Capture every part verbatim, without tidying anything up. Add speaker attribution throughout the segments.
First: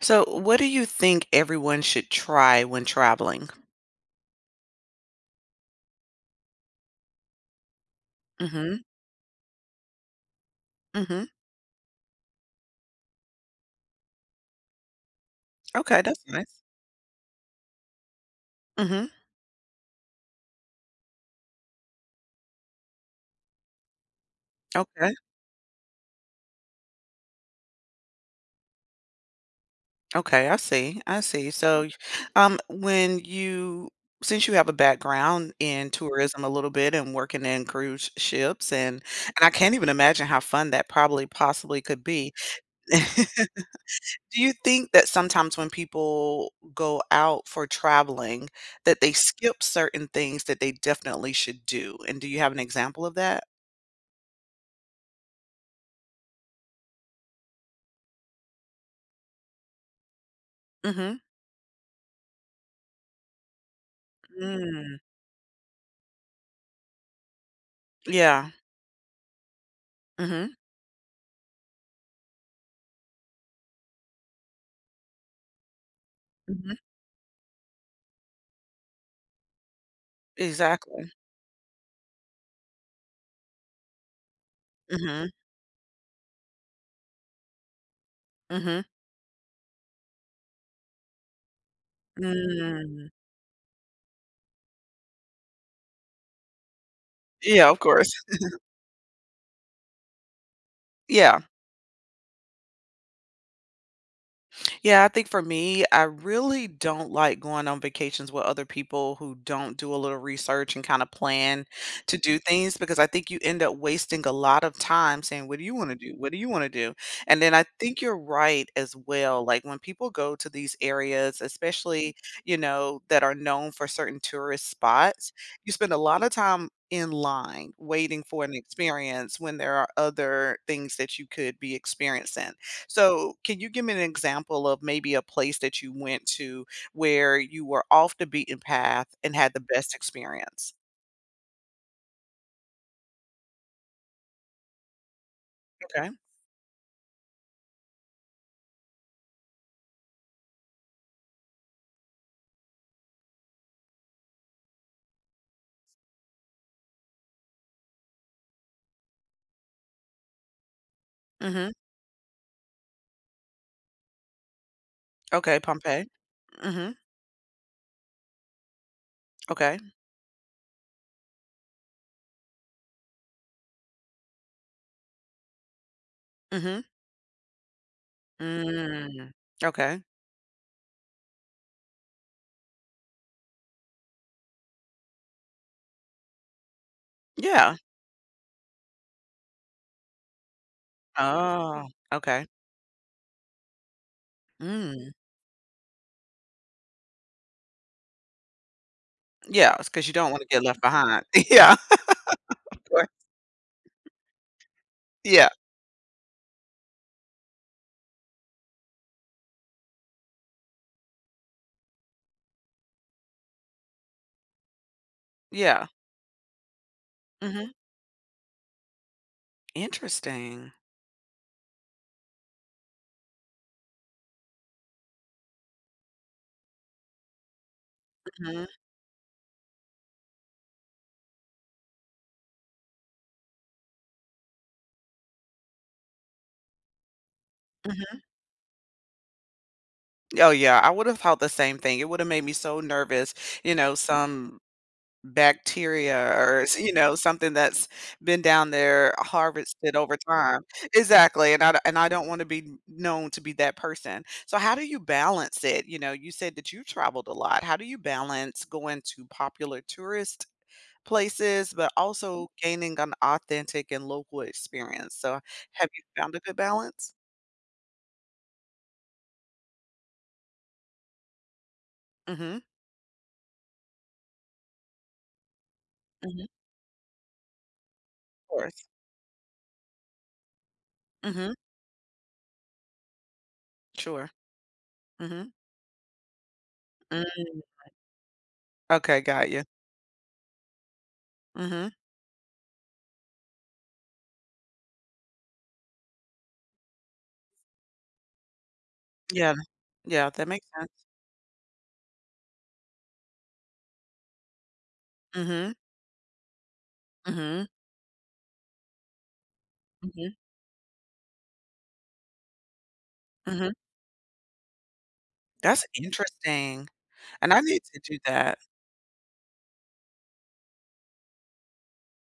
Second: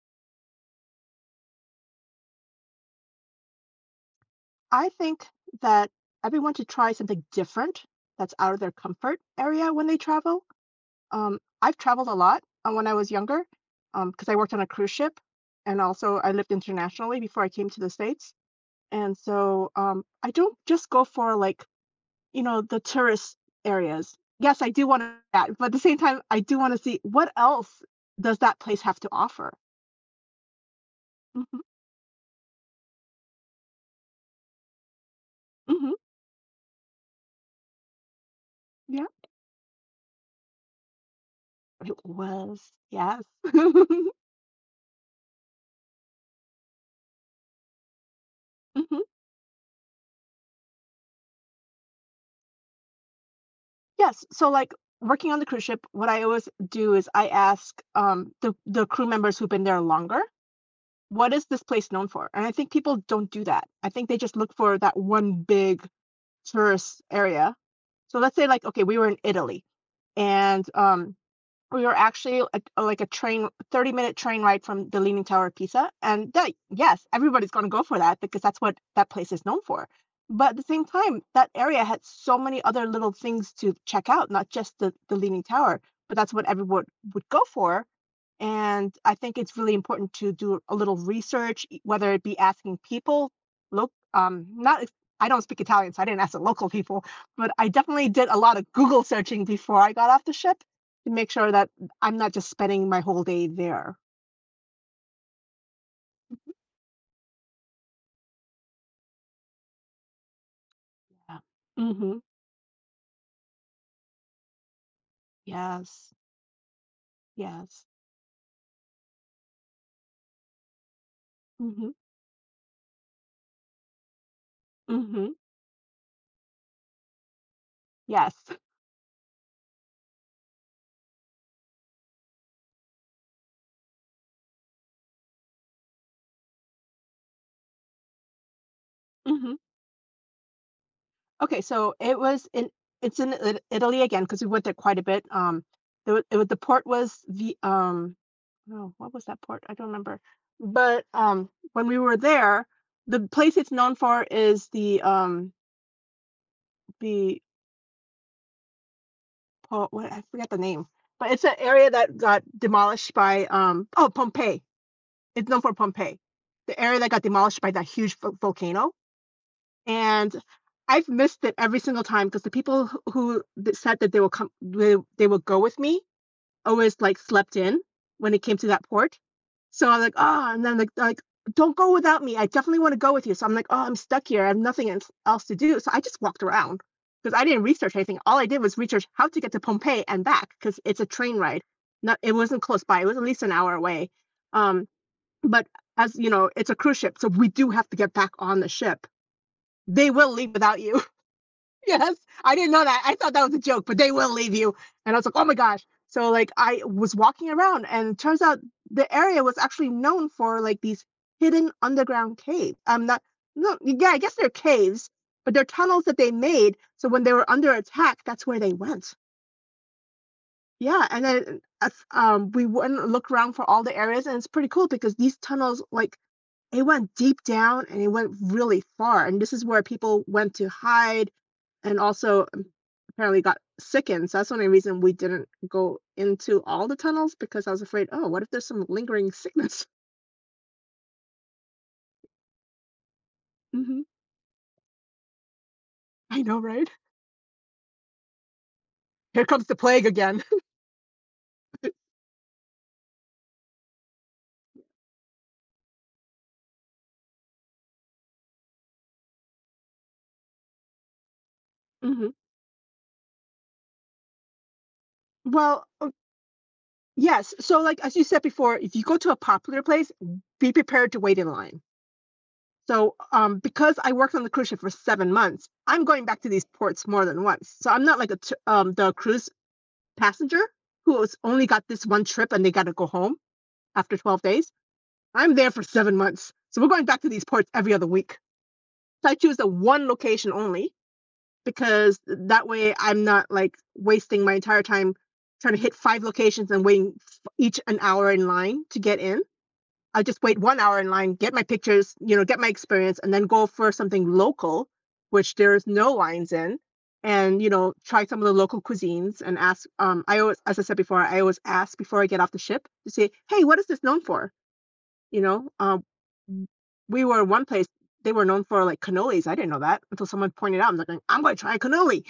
Speaker 1: So, what do you think everyone should try when traveling?
Speaker 2: I think that everyone should try something different that's out of their
Speaker 1: Mhm.
Speaker 2: comfort area when they travel.
Speaker 1: Mhm.
Speaker 2: Um, I've traveled a lot uh, when I was younger because I worked on a cruise ship and
Speaker 1: Okay,
Speaker 2: also
Speaker 1: that's
Speaker 2: I lived
Speaker 1: nice.
Speaker 2: internationally before I came to the States.
Speaker 1: Mhm.
Speaker 2: And so um, I don't just go for like, you know, the tourist areas. Yes, I do want
Speaker 1: Okay.
Speaker 2: to that, but at the same time, I do want to see what else does that place have to offer.
Speaker 1: Okay, I see. I see.
Speaker 2: Hmm.
Speaker 1: So, y- um when you Since you have a background in
Speaker 2: Hmm.
Speaker 1: tourism a little bit and working in cruise ships and
Speaker 2: Yeah,
Speaker 1: and I can't even imagine how fun that probably possibly
Speaker 2: it
Speaker 1: could be.
Speaker 2: was. Yes.
Speaker 1: Do you think that sometimes when people go out for traveling that
Speaker 2: Mhm.
Speaker 1: they skip certain things that they definitely should do? And do you have an example of that?
Speaker 2: Yes, so, like, working on the cruise ship, what I always do is I ask, um, the the crew members who've been there longer,
Speaker 1: Mhm.
Speaker 2: "What is this place known for?" And I think people don't do that. I think they just look for that
Speaker 1: Mm.
Speaker 2: one big tourist area. So let's say,
Speaker 1: Yeah.
Speaker 2: like, okay, we were in Italy,
Speaker 1: Mhm.
Speaker 2: and, um we were actually like, a, like a train thirty minute train ride from the Leaning Tower of Pisa, and that,
Speaker 1: Mhm.
Speaker 2: yes, everybody's going to go for that because that's what that place is known for. But at the same
Speaker 1: Exactly.
Speaker 2: time, that area had so many other little things to check out, not just the, the
Speaker 1: Mhm.
Speaker 2: Leaning Tower, but that's what everyone would go for.
Speaker 1: Mhm.
Speaker 2: And I think it's really important to do a little research, e- whether it be asking
Speaker 1: Mm.
Speaker 2: people, look, um, not, if- I don't speak Italian, so I didn't ask the local people, but I
Speaker 1: Yeah, of course.
Speaker 2: definitely did a lot of Google searching before I got off the ship to make
Speaker 1: Yeah.
Speaker 2: sure that I'm not just spending my whole day there.
Speaker 1: Yeah, I think for me, I really don't like going on vacations with other people who don't do a little research and kind of
Speaker 2: Yeah.
Speaker 1: plan to
Speaker 2: Mm-hmm.
Speaker 1: do things because I think you end up wasting a lot of time saying, "What do you want to do?
Speaker 2: Yes.
Speaker 1: What do you want to do?" And then I
Speaker 2: Yes.
Speaker 1: think you're right as well. Like when people go to these areas,
Speaker 2: Mm-hmm.
Speaker 1: especially, you know, that are known for certain tourist
Speaker 2: Mm-hmm.
Speaker 1: spots, you spend a lot of time in line waiting
Speaker 2: Yes.
Speaker 1: for an experience when there are other things that you could be experiencing. So, can you give me an example of maybe a place that you went to where you were off the beaten path and had
Speaker 2: Mm-hmm.
Speaker 1: the best experience?
Speaker 2: Okay, so it was in it's in It Italy again because we went there quite a bit, um,
Speaker 1: Okay.
Speaker 2: the it wa the port was the, um oh, what was that port? I don't remember, but, um, when we were there, the place it's known for is the, um, the po what, I forgot the name, but it's an
Speaker 1: Mhm.
Speaker 2: area that got demolished by, um oh, Pompeii. It's
Speaker 1: Okay,
Speaker 2: known for
Speaker 1: Pompeii.
Speaker 2: Pompeii, the
Speaker 1: Mhm.
Speaker 2: area that got demolished by that huge vo volcano.
Speaker 1: Okay.
Speaker 2: And I've missed it every single time because the people wh who that said that they will come they they will go with me
Speaker 1: Mhm.
Speaker 2: always, like, slept in when it came to that port.
Speaker 1: Mm.
Speaker 2: So I'm
Speaker 1: Okay.
Speaker 2: like, oh, and then, like like, "Don't go without me. I definitely wanna go with you." So I'm like, "Oh, I'm stuck here. I have nothing ens else to do." So I just walked around because I didn't
Speaker 1: Yeah.
Speaker 2: research anything. All I did was research how to get to Pompeii and back because it's a train ride.
Speaker 1: Oh,
Speaker 2: Not it
Speaker 1: okay.
Speaker 2: wasn't close by. It was at least an hour away. Um,
Speaker 1: Mm.
Speaker 2: but as you know, it's a cruise ship, so we do have to get back on the ship,
Speaker 1: Yeah, because
Speaker 2: they
Speaker 1: you don't
Speaker 2: will
Speaker 1: wanna
Speaker 2: leave
Speaker 1: get left
Speaker 2: without you.
Speaker 1: behind. Yeah.
Speaker 2: Yes. I didn't know that.
Speaker 1: Or
Speaker 2: I thought that was a joke, but they will leave you. And I was like, oh
Speaker 1: yeah,
Speaker 2: my gosh. So like I was walking around and it turns out the area was actually known for like these hidden underground caves. I'm not no, yeah, I guess they're caves, but they're
Speaker 1: yeah.
Speaker 2: tunnels that they made. So when they were
Speaker 1: Mhm.
Speaker 2: under attack, that's where they went.
Speaker 1: Interesting.
Speaker 2: Yeah, and then uh, um, we went and looked around for all the areas, and it's pretty cool because these tunnels, like, it went deep down and it went
Speaker 1: Mhm,
Speaker 2: really far. And this is where people went to hide and also apparently got sickened. So that's the only reason we didn't go into all the tunnels because I was afraid,
Speaker 1: mhm.
Speaker 2: oh, what if there's some lingering sickness?
Speaker 1: Oh, yeah, I would have thought the same thing. It would have made me so nervous, you know,
Speaker 2: Mhm.
Speaker 1: some bacteria
Speaker 2: I know,
Speaker 1: or s
Speaker 2: right?
Speaker 1: you know, something that's been down there uh,
Speaker 2: Here comes the
Speaker 1: harvested
Speaker 2: plague
Speaker 1: over
Speaker 2: again.
Speaker 1: time. Exactly, and I d- and I don't wanna be known to be that person. So how do you balance it? You know, you said that you traveled a lot. How do you balance going to popular tourist places, but
Speaker 2: Mhm.
Speaker 1: also gaining an authentic and local experience? So
Speaker 2: Well,
Speaker 1: have you found a good balance?
Speaker 2: yes. So, like as you said before, if you go to a popular place, be prepared to wait in line.
Speaker 1: Mhm,
Speaker 2: So, um, because I worked on the cruise ship for seven months, I'm going
Speaker 1: mhm,
Speaker 2: back
Speaker 1: of
Speaker 2: to these ports more than once. So I'm not like a t-
Speaker 1: course.
Speaker 2: um, the cruise passenger who has
Speaker 1: Mhm,
Speaker 2: only got this one trip and they got to go home after
Speaker 1: sure.
Speaker 2: twelve days.
Speaker 1: Mhm.
Speaker 2: I'm there for seven months. So we're going back to these
Speaker 1: Mm.
Speaker 2: ports every other week.
Speaker 1: Okay,
Speaker 2: So I
Speaker 1: got
Speaker 2: choose
Speaker 1: you.
Speaker 2: the one location only
Speaker 1: Mhm.
Speaker 2: because that way I'm not like wasting my entire time trying to hit five locations and waiting each an hour in line to get in.
Speaker 1: Yeah.
Speaker 2: I
Speaker 1: Yeah,
Speaker 2: just
Speaker 1: that
Speaker 2: wait
Speaker 1: makes
Speaker 2: one hour
Speaker 1: sense.
Speaker 2: in line, get my pictures, you know, get my experience, and then go for something local, which
Speaker 1: Mhm.
Speaker 2: there's no lines in, and
Speaker 1: Mhm,
Speaker 2: you know, try some of the local cuisines and ask. Um,
Speaker 1: mhm,
Speaker 2: I always, as I said before, I always ask before I get off the ship to say, "Hey,
Speaker 1: mhm.
Speaker 2: what is this known for?" You know,
Speaker 1: That's
Speaker 2: um,
Speaker 1: interesting,
Speaker 2: we were
Speaker 1: and I
Speaker 2: one
Speaker 1: need
Speaker 2: place,
Speaker 1: to do
Speaker 2: they were
Speaker 1: that.
Speaker 2: known for, like, cannolis, I didn't know that until someone pointed out, I'm like, "I'm gonna try a cannoli."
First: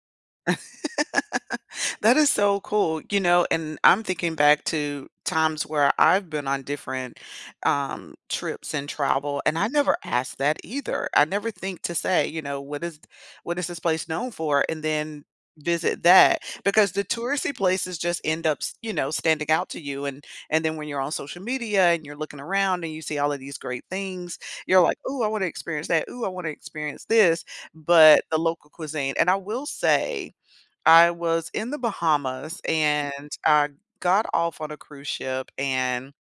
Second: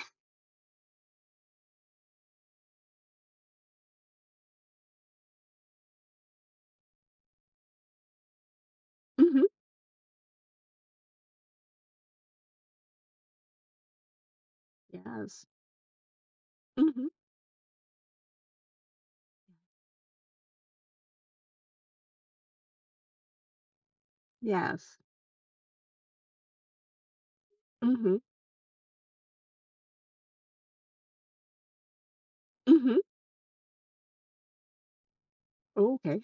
Speaker 1: That is so cool, you know, and I'm thinking back to times where I've been on different, um, trips and travel,
Speaker 2: Mhm.
Speaker 1: and I never asked that either. I never think to say, you know, "What is "what is this place known for?" And then
Speaker 2: Yes.
Speaker 1: visit that, because the
Speaker 2: Mhm.
Speaker 1: touristy places just end up, s you know, standing out to you, and and then when you're on social media and you're looking around and you see all of these great things, you're like,
Speaker 2: Yes.
Speaker 1: "Oh, I wanna experience that. Ooh, I wanna experience this,"
Speaker 2: Mhm.
Speaker 1: but the local cuisine, and I will say I was in the Bahamas. Mm.
Speaker 2: Mhm.
Speaker 1: And I got off on a cruise ship
Speaker 2: Oh,
Speaker 1: and
Speaker 2: okay.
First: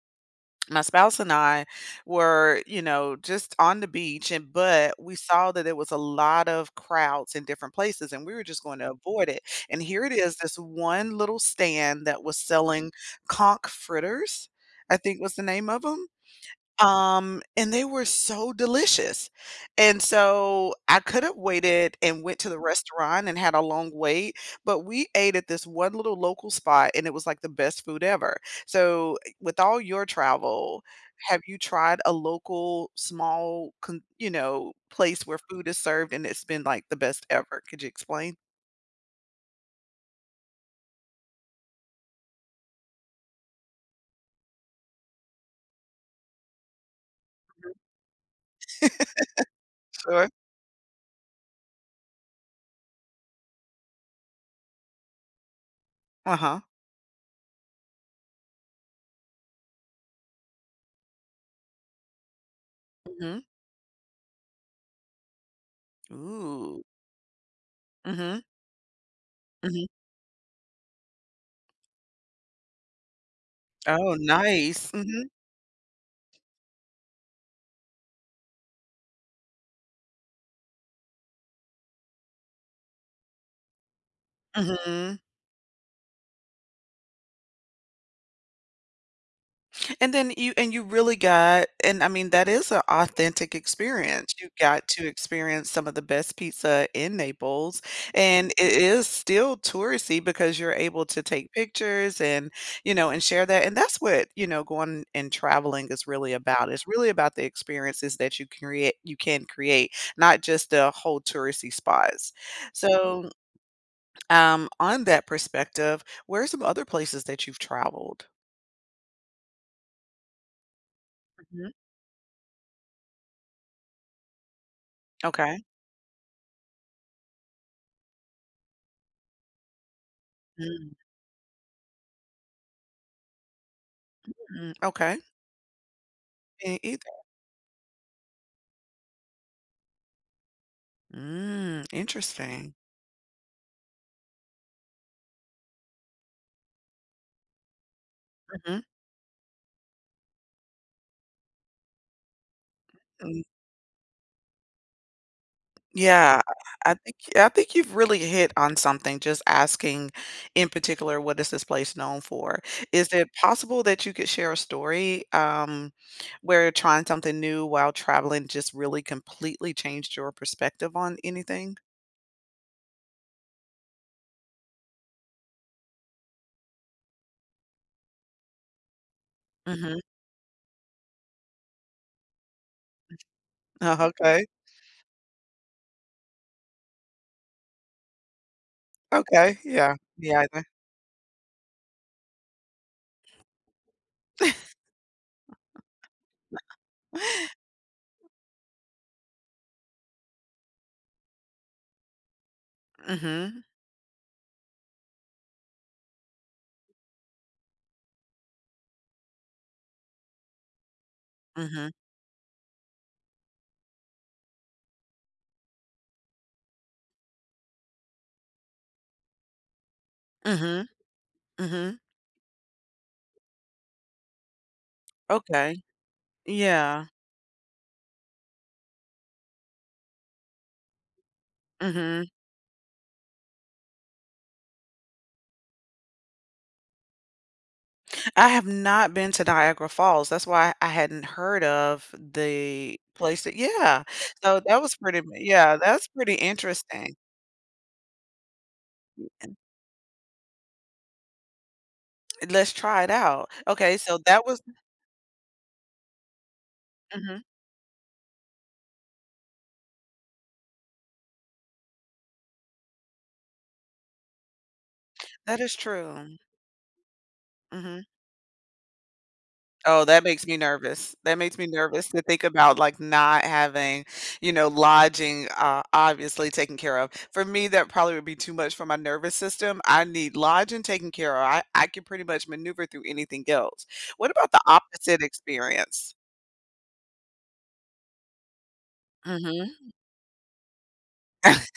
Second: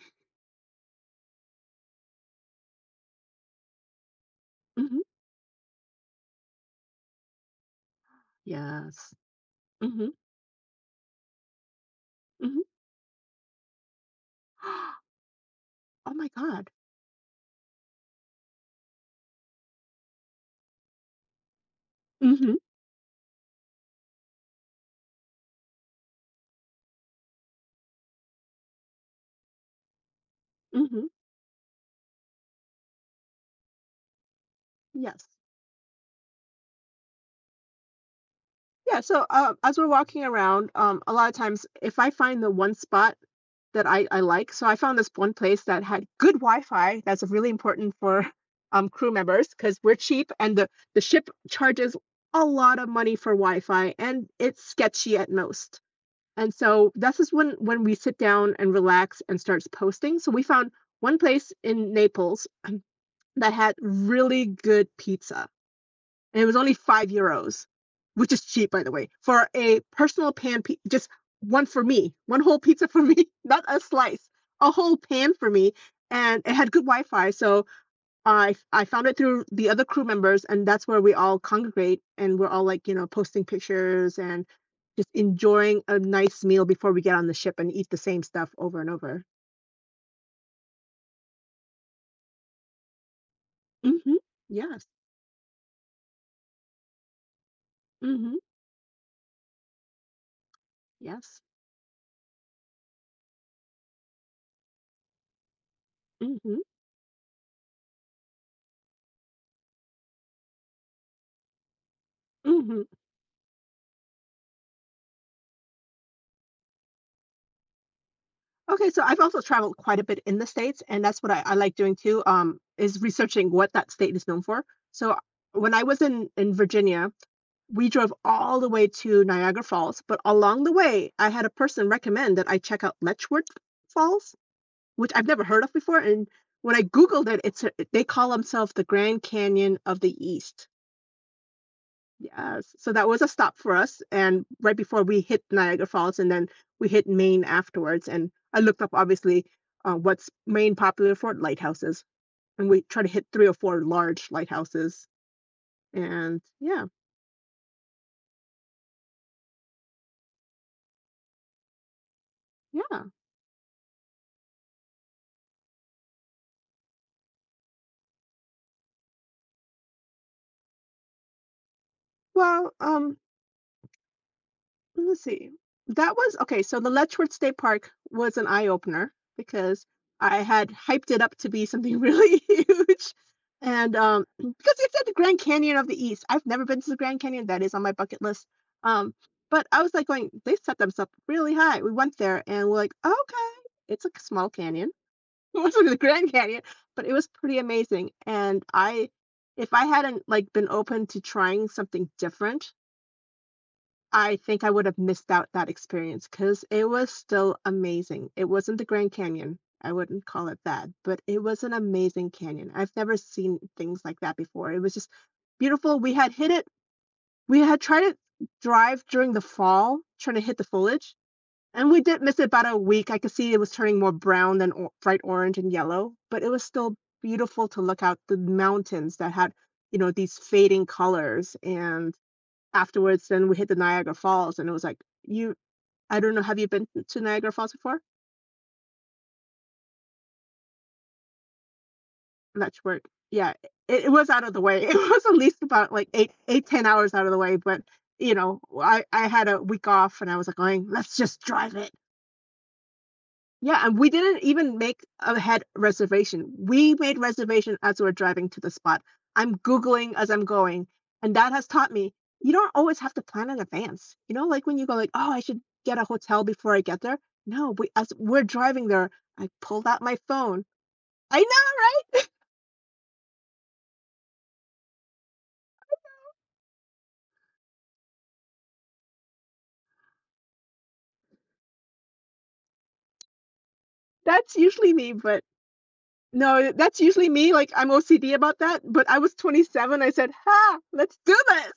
Speaker 1: my spouse and I were, you know, just on the beach, and but
Speaker 2: Mhm.
Speaker 1: we saw that there was a lot of crowds in different places and we were just going to
Speaker 2: Yes.
Speaker 1: avoid it. And here it
Speaker 2: Mhm.
Speaker 1: is, this one little stand that was
Speaker 2: Mhm.
Speaker 1: selling conch fritters, I think was the name of them.
Speaker 2: Oh my god.
Speaker 1: Um, and they were so delicious, and so I could have waited and went to
Speaker 2: Mhm.
Speaker 1: the restaurant and had a long wait, but we ate at this one little local spot, and it was, like, the best food ever. So, eh, with all your travel,
Speaker 2: Mhm.
Speaker 1: have you tried a local small con you know, place
Speaker 2: Yes.
Speaker 1: where food is served and it's been, like, the best ever? Could you explain?
Speaker 2: Yeah, so, uh, as we're walking around, um, a lot of times, if I find the one spot that I I like. So I found this one place that had good Wi-Fi. That's really important for um, crew members because we're
Speaker 1: Sure.
Speaker 2: cheap and the the ship charges a lot of money for Wi-Fi and it's sketchy at most. And
Speaker 1: Uh-huh.
Speaker 2: so this is when when we sit down and relax and starts posting. So we found one place in Naples
Speaker 1: Mhm.
Speaker 2: that had really good pizza and it was only
Speaker 1: Ooh.
Speaker 2: five euros, which is
Speaker 1: Mhm.
Speaker 2: cheap, by the way, for a
Speaker 1: Mhm.
Speaker 2: personal pan, pi- just one for me, one whole pizza for me, not a
Speaker 1: Oh,
Speaker 2: slice, a
Speaker 1: nice.
Speaker 2: whole
Speaker 1: Mhm.
Speaker 2: pan for me. And it had good Wi-Fi, so I I found it through the other crew members, and that's where we all congregate, and we're all like you know posting pictures and just
Speaker 1: Mhm.
Speaker 2: enjoying a nice meal before we get on the ship and eat the same stuff over and over.
Speaker 1: And then you and you really got, and I mean, that is an authentic
Speaker 2: Hmm.
Speaker 1: experience. You
Speaker 2: Yes.
Speaker 1: got to experience some of the best pizza in Naples,
Speaker 2: Hmm.
Speaker 1: and it is still touristy because you're able to
Speaker 2: Yes.
Speaker 1: take pictures and, you know, and share that, and that's what, you know, going and traveling is really
Speaker 2: Hmm.
Speaker 1: about. It's really about the experiences that you create you can create, not just the whole touristy spots.
Speaker 2: Hmm.
Speaker 1: So, um, on that perspective, where are some other places that you've traveled?
Speaker 2: Okay, so I've also traveled quite a bit in the States, and that's what I, I
Speaker 1: Mhm.
Speaker 2: like doing too, um, is researching what that state is known for. So
Speaker 1: Okay.
Speaker 2: when I was in, in Virginia, we drove all the way to Niagara Falls, but along the way, I had a person recommend that I check out Letchworth Falls,
Speaker 1: Mm,
Speaker 2: which
Speaker 1: okay.
Speaker 2: I've never heard of before. And when
Speaker 1: Me
Speaker 2: I
Speaker 1: either.
Speaker 2: Googled it, it's a, they call themselves the Grand Canyon of the East.
Speaker 1: Mm, interesting.
Speaker 2: Yes, so that was a stop for us, and right before we hit Niagara Falls, and then we hit Maine afterwards, and I looked
Speaker 1: Mhm.
Speaker 2: up, obviously, uh, what's Maine popular for? Lighthouses, and we try to hit
Speaker 1: Mm,
Speaker 2: three or four large lighthouses,
Speaker 1: yeah,
Speaker 2: and yeah,
Speaker 1: I think yeah, I think you've really hit on something, just asking in particular, "What is this place known for?"
Speaker 2: yeah.
Speaker 1: Is it possible that you could share a story, um, where trying something new while traveling just really completely changed your perspective on anything?
Speaker 2: Well, um let's see. That was okay, so the Letchworth State Park was an eye opener because
Speaker 1: Mhm.
Speaker 2: I had hyped it up to be something really huge, and,
Speaker 1: Oh,
Speaker 2: um,
Speaker 1: okay.
Speaker 2: because it's at the Grand Canyon of the East. I've never been to the Grand Canyon, that is on my bucket list, um,
Speaker 1: Okay.
Speaker 2: but I was,
Speaker 1: Yeah.
Speaker 2: like, going,
Speaker 1: Yeah. Me
Speaker 2: "They
Speaker 1: either.
Speaker 2: set themselves up really high." We went there and we're like, "Okay, it's like a small canyon." It wasn't the Grand Canyon, but it was pretty amazing, and I if I hadn't, like, been open to trying something different
Speaker 1: Mhm.
Speaker 2: I think I would have missed out that experience because it was still amazing. It wasn't the Grand Canyon. I wouldn't call it that, but it was an
Speaker 1: Mhm.
Speaker 2: amazing canyon. I've never seen things like that before. It was just beautiful. We had hit it. We had tried to drive during the fall, trying to hit the
Speaker 1: Mhm.
Speaker 2: foliage, and
Speaker 1: Mhm.
Speaker 2: we did miss it about a week. I could see it was turning more brown than or bright orange and
Speaker 1: Okay.
Speaker 2: yellow, but it was still
Speaker 1: Yeah.
Speaker 2: beautiful to look out the mountains that had, you know, these fading colors. And
Speaker 1: Mhm.
Speaker 2: afterwards, then we hit the Niagara Falls, and it was like, you I don't know, have you been to Niagara Falls before?
Speaker 1: I have not been to Niagara Falls. That's why I hadn't heard of the
Speaker 2: Letchworth.
Speaker 1: place
Speaker 2: Yeah,
Speaker 1: that Yeah.
Speaker 2: it it was out of
Speaker 1: So
Speaker 2: the
Speaker 1: that
Speaker 2: way.
Speaker 1: was
Speaker 2: It
Speaker 1: pretty
Speaker 2: was at least
Speaker 1: yeah,
Speaker 2: about,
Speaker 1: that's
Speaker 2: like, 8
Speaker 1: pretty
Speaker 2: eight, ten
Speaker 1: interesting.
Speaker 2: hours out of the way, but, you know, I I had a week off, and I was like going, "Let's just drive it."
Speaker 1: Let's try it out.
Speaker 2: Yeah,
Speaker 1: Okay,
Speaker 2: and we
Speaker 1: so
Speaker 2: didn't
Speaker 1: that was
Speaker 2: even make a head reservation. We made
Speaker 1: mhm.
Speaker 2: reservation as we're driving to the spot. I'm Googling as I'm going, and that has taught me, you don't always have to plan in advance. You know, like when you go like, "Oh, I
Speaker 1: That
Speaker 2: should
Speaker 1: is
Speaker 2: get a
Speaker 1: true.
Speaker 2: hotel before I get there." No, we
Speaker 1: Mhm.
Speaker 2: as we're driving there, I pulled out
Speaker 1: Oh,
Speaker 2: my
Speaker 1: that makes me
Speaker 2: phone.
Speaker 1: nervous. That
Speaker 2: I
Speaker 1: makes me nervous
Speaker 2: know,
Speaker 1: to
Speaker 2: right?
Speaker 1: think about, like, not having, you know, lodging, uh, obviously taken care of. For me, that probably would be too much for my nervous system. I need lodging taken care of. I I can pretty much maneuver through anything else. What about
Speaker 2: That's
Speaker 1: the
Speaker 2: usually me,
Speaker 1: opposite
Speaker 2: but
Speaker 1: experience?
Speaker 2: no, that's usually me, like, I'm O C D about that, but I was
Speaker 1: Mhm.
Speaker 2: twenty-seven, I said, "Ha, let's do this,"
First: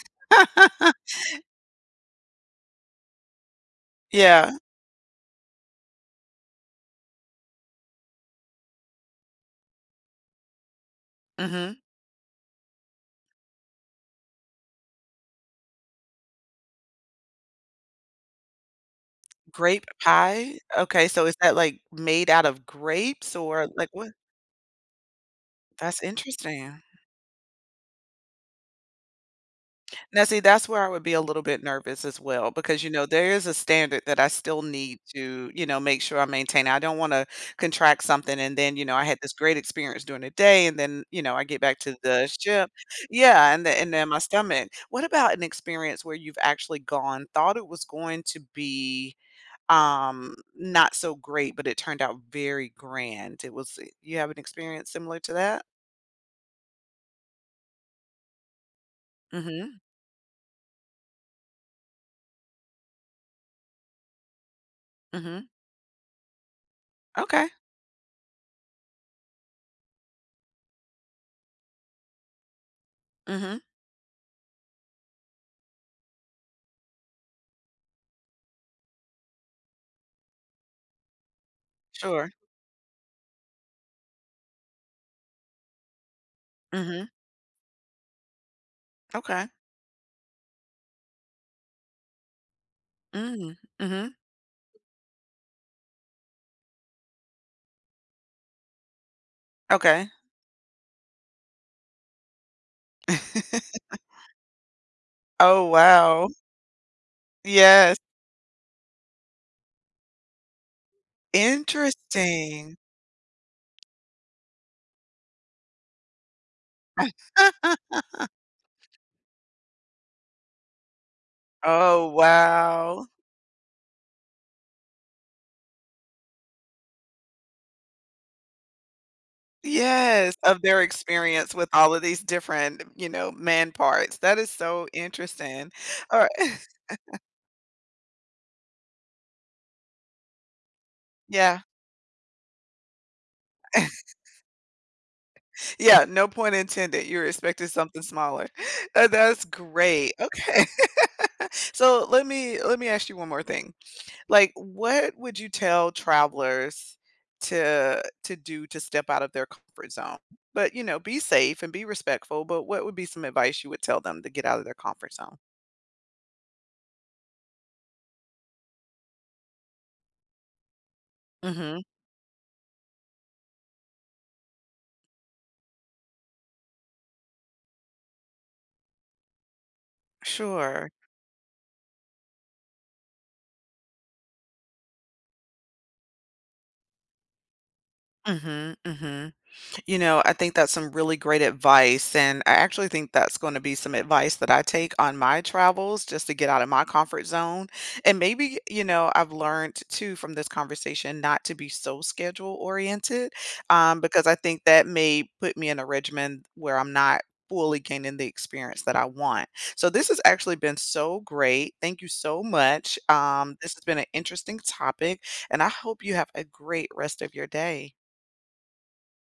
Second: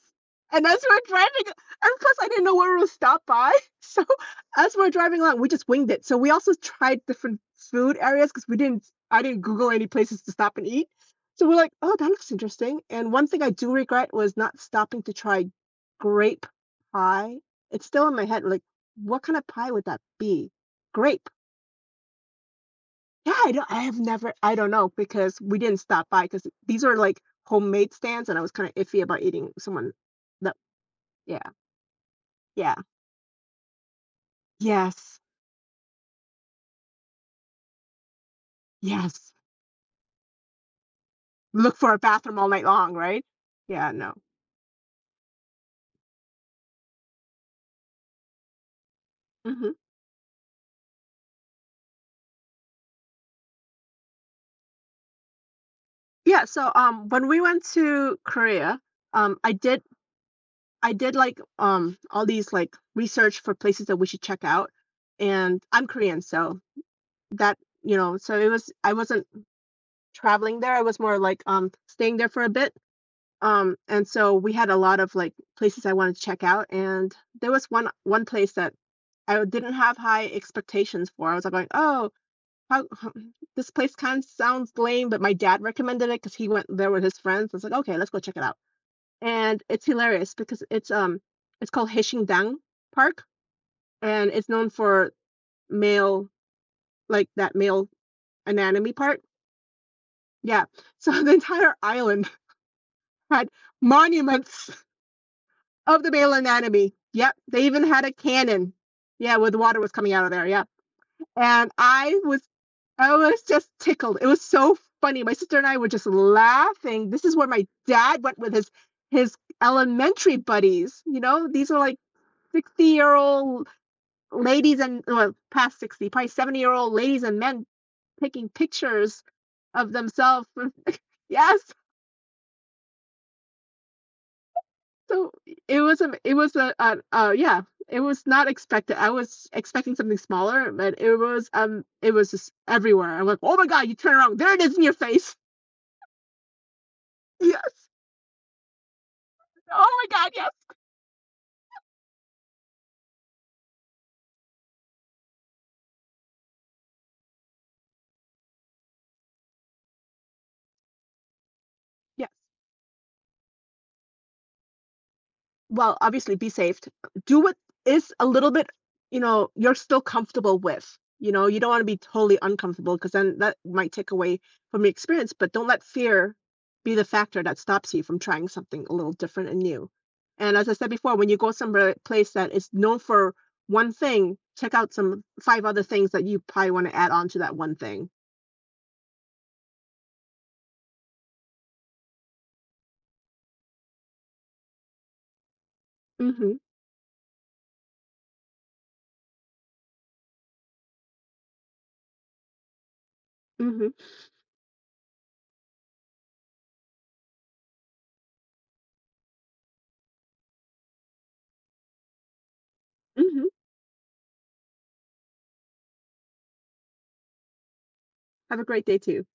Speaker 2: and as we're driving and plus I didn't know where we'll stop by, so
Speaker 1: Yeah,
Speaker 2: as we're driving along, we just winged it, so we also tried different food areas because we didn't I didn't Google any places to stop and eat, so we're like,
Speaker 1: mhm.
Speaker 2: "Oh, that looks interesting," and one thing I do regret was not stopping to try grape pie. It's still in my head, like, what kind of pie would
Speaker 1: Grape
Speaker 2: that be?
Speaker 1: pie? Okay, so
Speaker 2: Grape.
Speaker 1: is that, like, made out of
Speaker 2: Yeah,
Speaker 1: grapes,
Speaker 2: I
Speaker 1: or,
Speaker 2: don't I
Speaker 1: like,
Speaker 2: have
Speaker 1: what?
Speaker 2: never I don't know because we didn't
Speaker 1: That's
Speaker 2: stop by because
Speaker 1: interesting.
Speaker 2: these are, like, homemade stands, and I was kinda iffy about eating someone
Speaker 1: Now see,
Speaker 2: that,
Speaker 1: that's where I would be a little
Speaker 2: yeah,
Speaker 1: bit nervous as well
Speaker 2: yeah.
Speaker 1: because, you know, there is a standard that I still need
Speaker 2: Yes,
Speaker 1: to, you know, make sure I maintain. I don't wanna contract something and then, you know, I had this
Speaker 2: yes.
Speaker 1: great experience during the day and then, you know, I get
Speaker 2: Look
Speaker 1: back
Speaker 2: for
Speaker 1: to
Speaker 2: a
Speaker 1: the
Speaker 2: bathroom all night
Speaker 1: ship.
Speaker 2: long, right?
Speaker 1: Yeah, and then
Speaker 2: Yeah,
Speaker 1: and then
Speaker 2: no.
Speaker 1: my stomach. What about an experience where you've actually gone, thought it was going to be,
Speaker 2: Mhm.
Speaker 1: um, not so great, but it turned out very grand? It was eh, you have an experience similar to that?
Speaker 2: Yeah, so, um, when we went to Korea, um, I
Speaker 1: Mhm,
Speaker 2: did I did, like, um, all these, like, research for places that we should check out,
Speaker 1: mhm.
Speaker 2: and I'm Korean, so
Speaker 1: Okay.
Speaker 2: that you know, so it was I wasn't traveling there, I was more, like, um, staying there for a bit.
Speaker 1: Mhm.
Speaker 2: Um, and so we had a lot of, like, places I wanted to check out, and there was one one place that I didn't have high expectations for. I was, like, going, "Oh,
Speaker 1: Sure.
Speaker 2: how this place kinda sounds lame," but my dad recommended it because he went there with
Speaker 1: Mhm.
Speaker 2: his friends. I was, like, "Okay, let's go check it out."
Speaker 1: Okay.
Speaker 2: And it's hilarious because it's, um it's called Heishingang Park,
Speaker 1: Mm, mhm.
Speaker 2: and it's known for male like, that male anatomy part.
Speaker 1: Okay.
Speaker 2: Yeah. So the entire island had monuments
Speaker 1: Oh,
Speaker 2: of the
Speaker 1: wow.
Speaker 2: Baylor Anatomy. Yep. They even
Speaker 1: Yes.
Speaker 2: had a cannon. Yeah, where the water was coming out of there. Yeah. And I was
Speaker 1: Interesting.
Speaker 2: I was just tickled. It was so funny. My sister and I were just laughing. This is where my dad went with his his elementary buddies. You know, these are like
Speaker 1: Oh,
Speaker 2: 60
Speaker 1: wow.
Speaker 2: year old ladies and well, past sixty, probably seventy year old ladies and men taking pictures of
Speaker 1: Yes,
Speaker 2: themselves.
Speaker 1: of their experience
Speaker 2: Yes,
Speaker 1: with all of these different, you know, man parts. That is so
Speaker 2: so,
Speaker 1: interesting.
Speaker 2: it was a
Speaker 1: All
Speaker 2: it was
Speaker 1: right.
Speaker 2: a uh, uh, yeah, it was not expected. I was expecting something smaller, but it was,
Speaker 1: Yeah.
Speaker 2: um, it was just everywhere. I'm like, "Oh my god," you turn around, there it is in your face.
Speaker 1: Yeah, no point intended. You were expecting
Speaker 2: Yes.
Speaker 1: something smaller. Uh, that's
Speaker 2: "Oh
Speaker 1: great.
Speaker 2: my god, yes."
Speaker 1: Okay. So, let me let me ask you one more thing. Like, what would you tell travelers to to do to step out of their comfort zone? But, you know, be safe and be
Speaker 2: Yeah.
Speaker 1: respectful, but what would be some advice you would tell them to get out of their comfort zone?
Speaker 2: Well, obviously be safe. Do what is a little bit, you know, you're still comfortable with. You know, you don't
Speaker 1: Mhm.
Speaker 2: want to be totally uncomfortable because then that might take away from your experience, but don't let fear be the factor that stops you from trying something a little different and new. And as I
Speaker 1: Sure.
Speaker 2: said before, when you go somewhere place that is known for one thing, check out some five other things that you probably want to add on to that one thing.
Speaker 1: Mhm, mhm. You know, I think that's some really great advice. And I actually think that's going to be some advice that I take on my travels just to get
Speaker 2: Mm-hmm.
Speaker 1: out of my comfort zone. And maybe, you know, I've learned too from this conversation not to be so schedule oriented,
Speaker 2: Mm-hmm.
Speaker 1: um, because I think that may put me in a regimen where I'm not fully gaining the experience that I want. So this has actually been so great. Thank you so much.
Speaker 2: Mm-hmm.
Speaker 1: Um, this has been an interesting topic, and I hope you have a great rest of your day.
Speaker 2: Have a great day too.